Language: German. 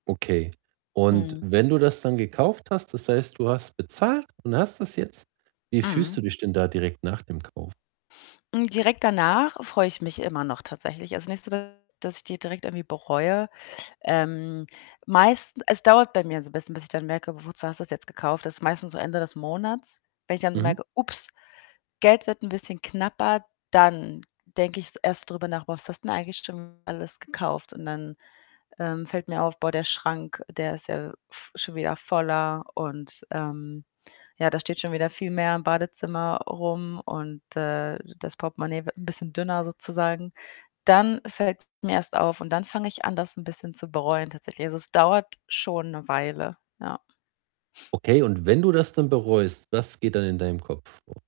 Okay, und Mhm. wenn du das dann gekauft hast, das heißt, du hast bezahlt und hast das jetzt, wie fühlst Mhm. du dich denn da direkt nach dem Kauf? Hm, direkt danach freue ich mich immer noch tatsächlich. Also, nicht so, dass dass ich die direkt irgendwie bereue. Ähm, meisten es dauert bei mir so 'n bisschen, bis ich dann merke: „W wozu hast du's jetzt gekauft?“ Das ist meistens so Ende des Monats, wenn ich dann so Mhm. merke: „Ups, Geld wird 'n bisschen knapper.“ Dann denke ich's erst drüber nach: „Boah, was hast denn eigentlich schon alles gekauft?“ Und dann, ähm, fällt mir auf: „Boah, der Schrank, der ist ja v schon wieder voller und, ähm, ja, da steht schon wieder viel mehr im Badezimmer rum und, äh, das Portemonnaie wird 'n bisschen dünner, sozusagen.“ Dann fällt [unintelligible] mir erst auf und dann fange ich an, das 'n bisschen zu bereuen tatsächlich. Also, es dauert schon 'ne Weile, ja. Okay, und wenn du das dann bereust, was geht dann in deinem Kopf vor?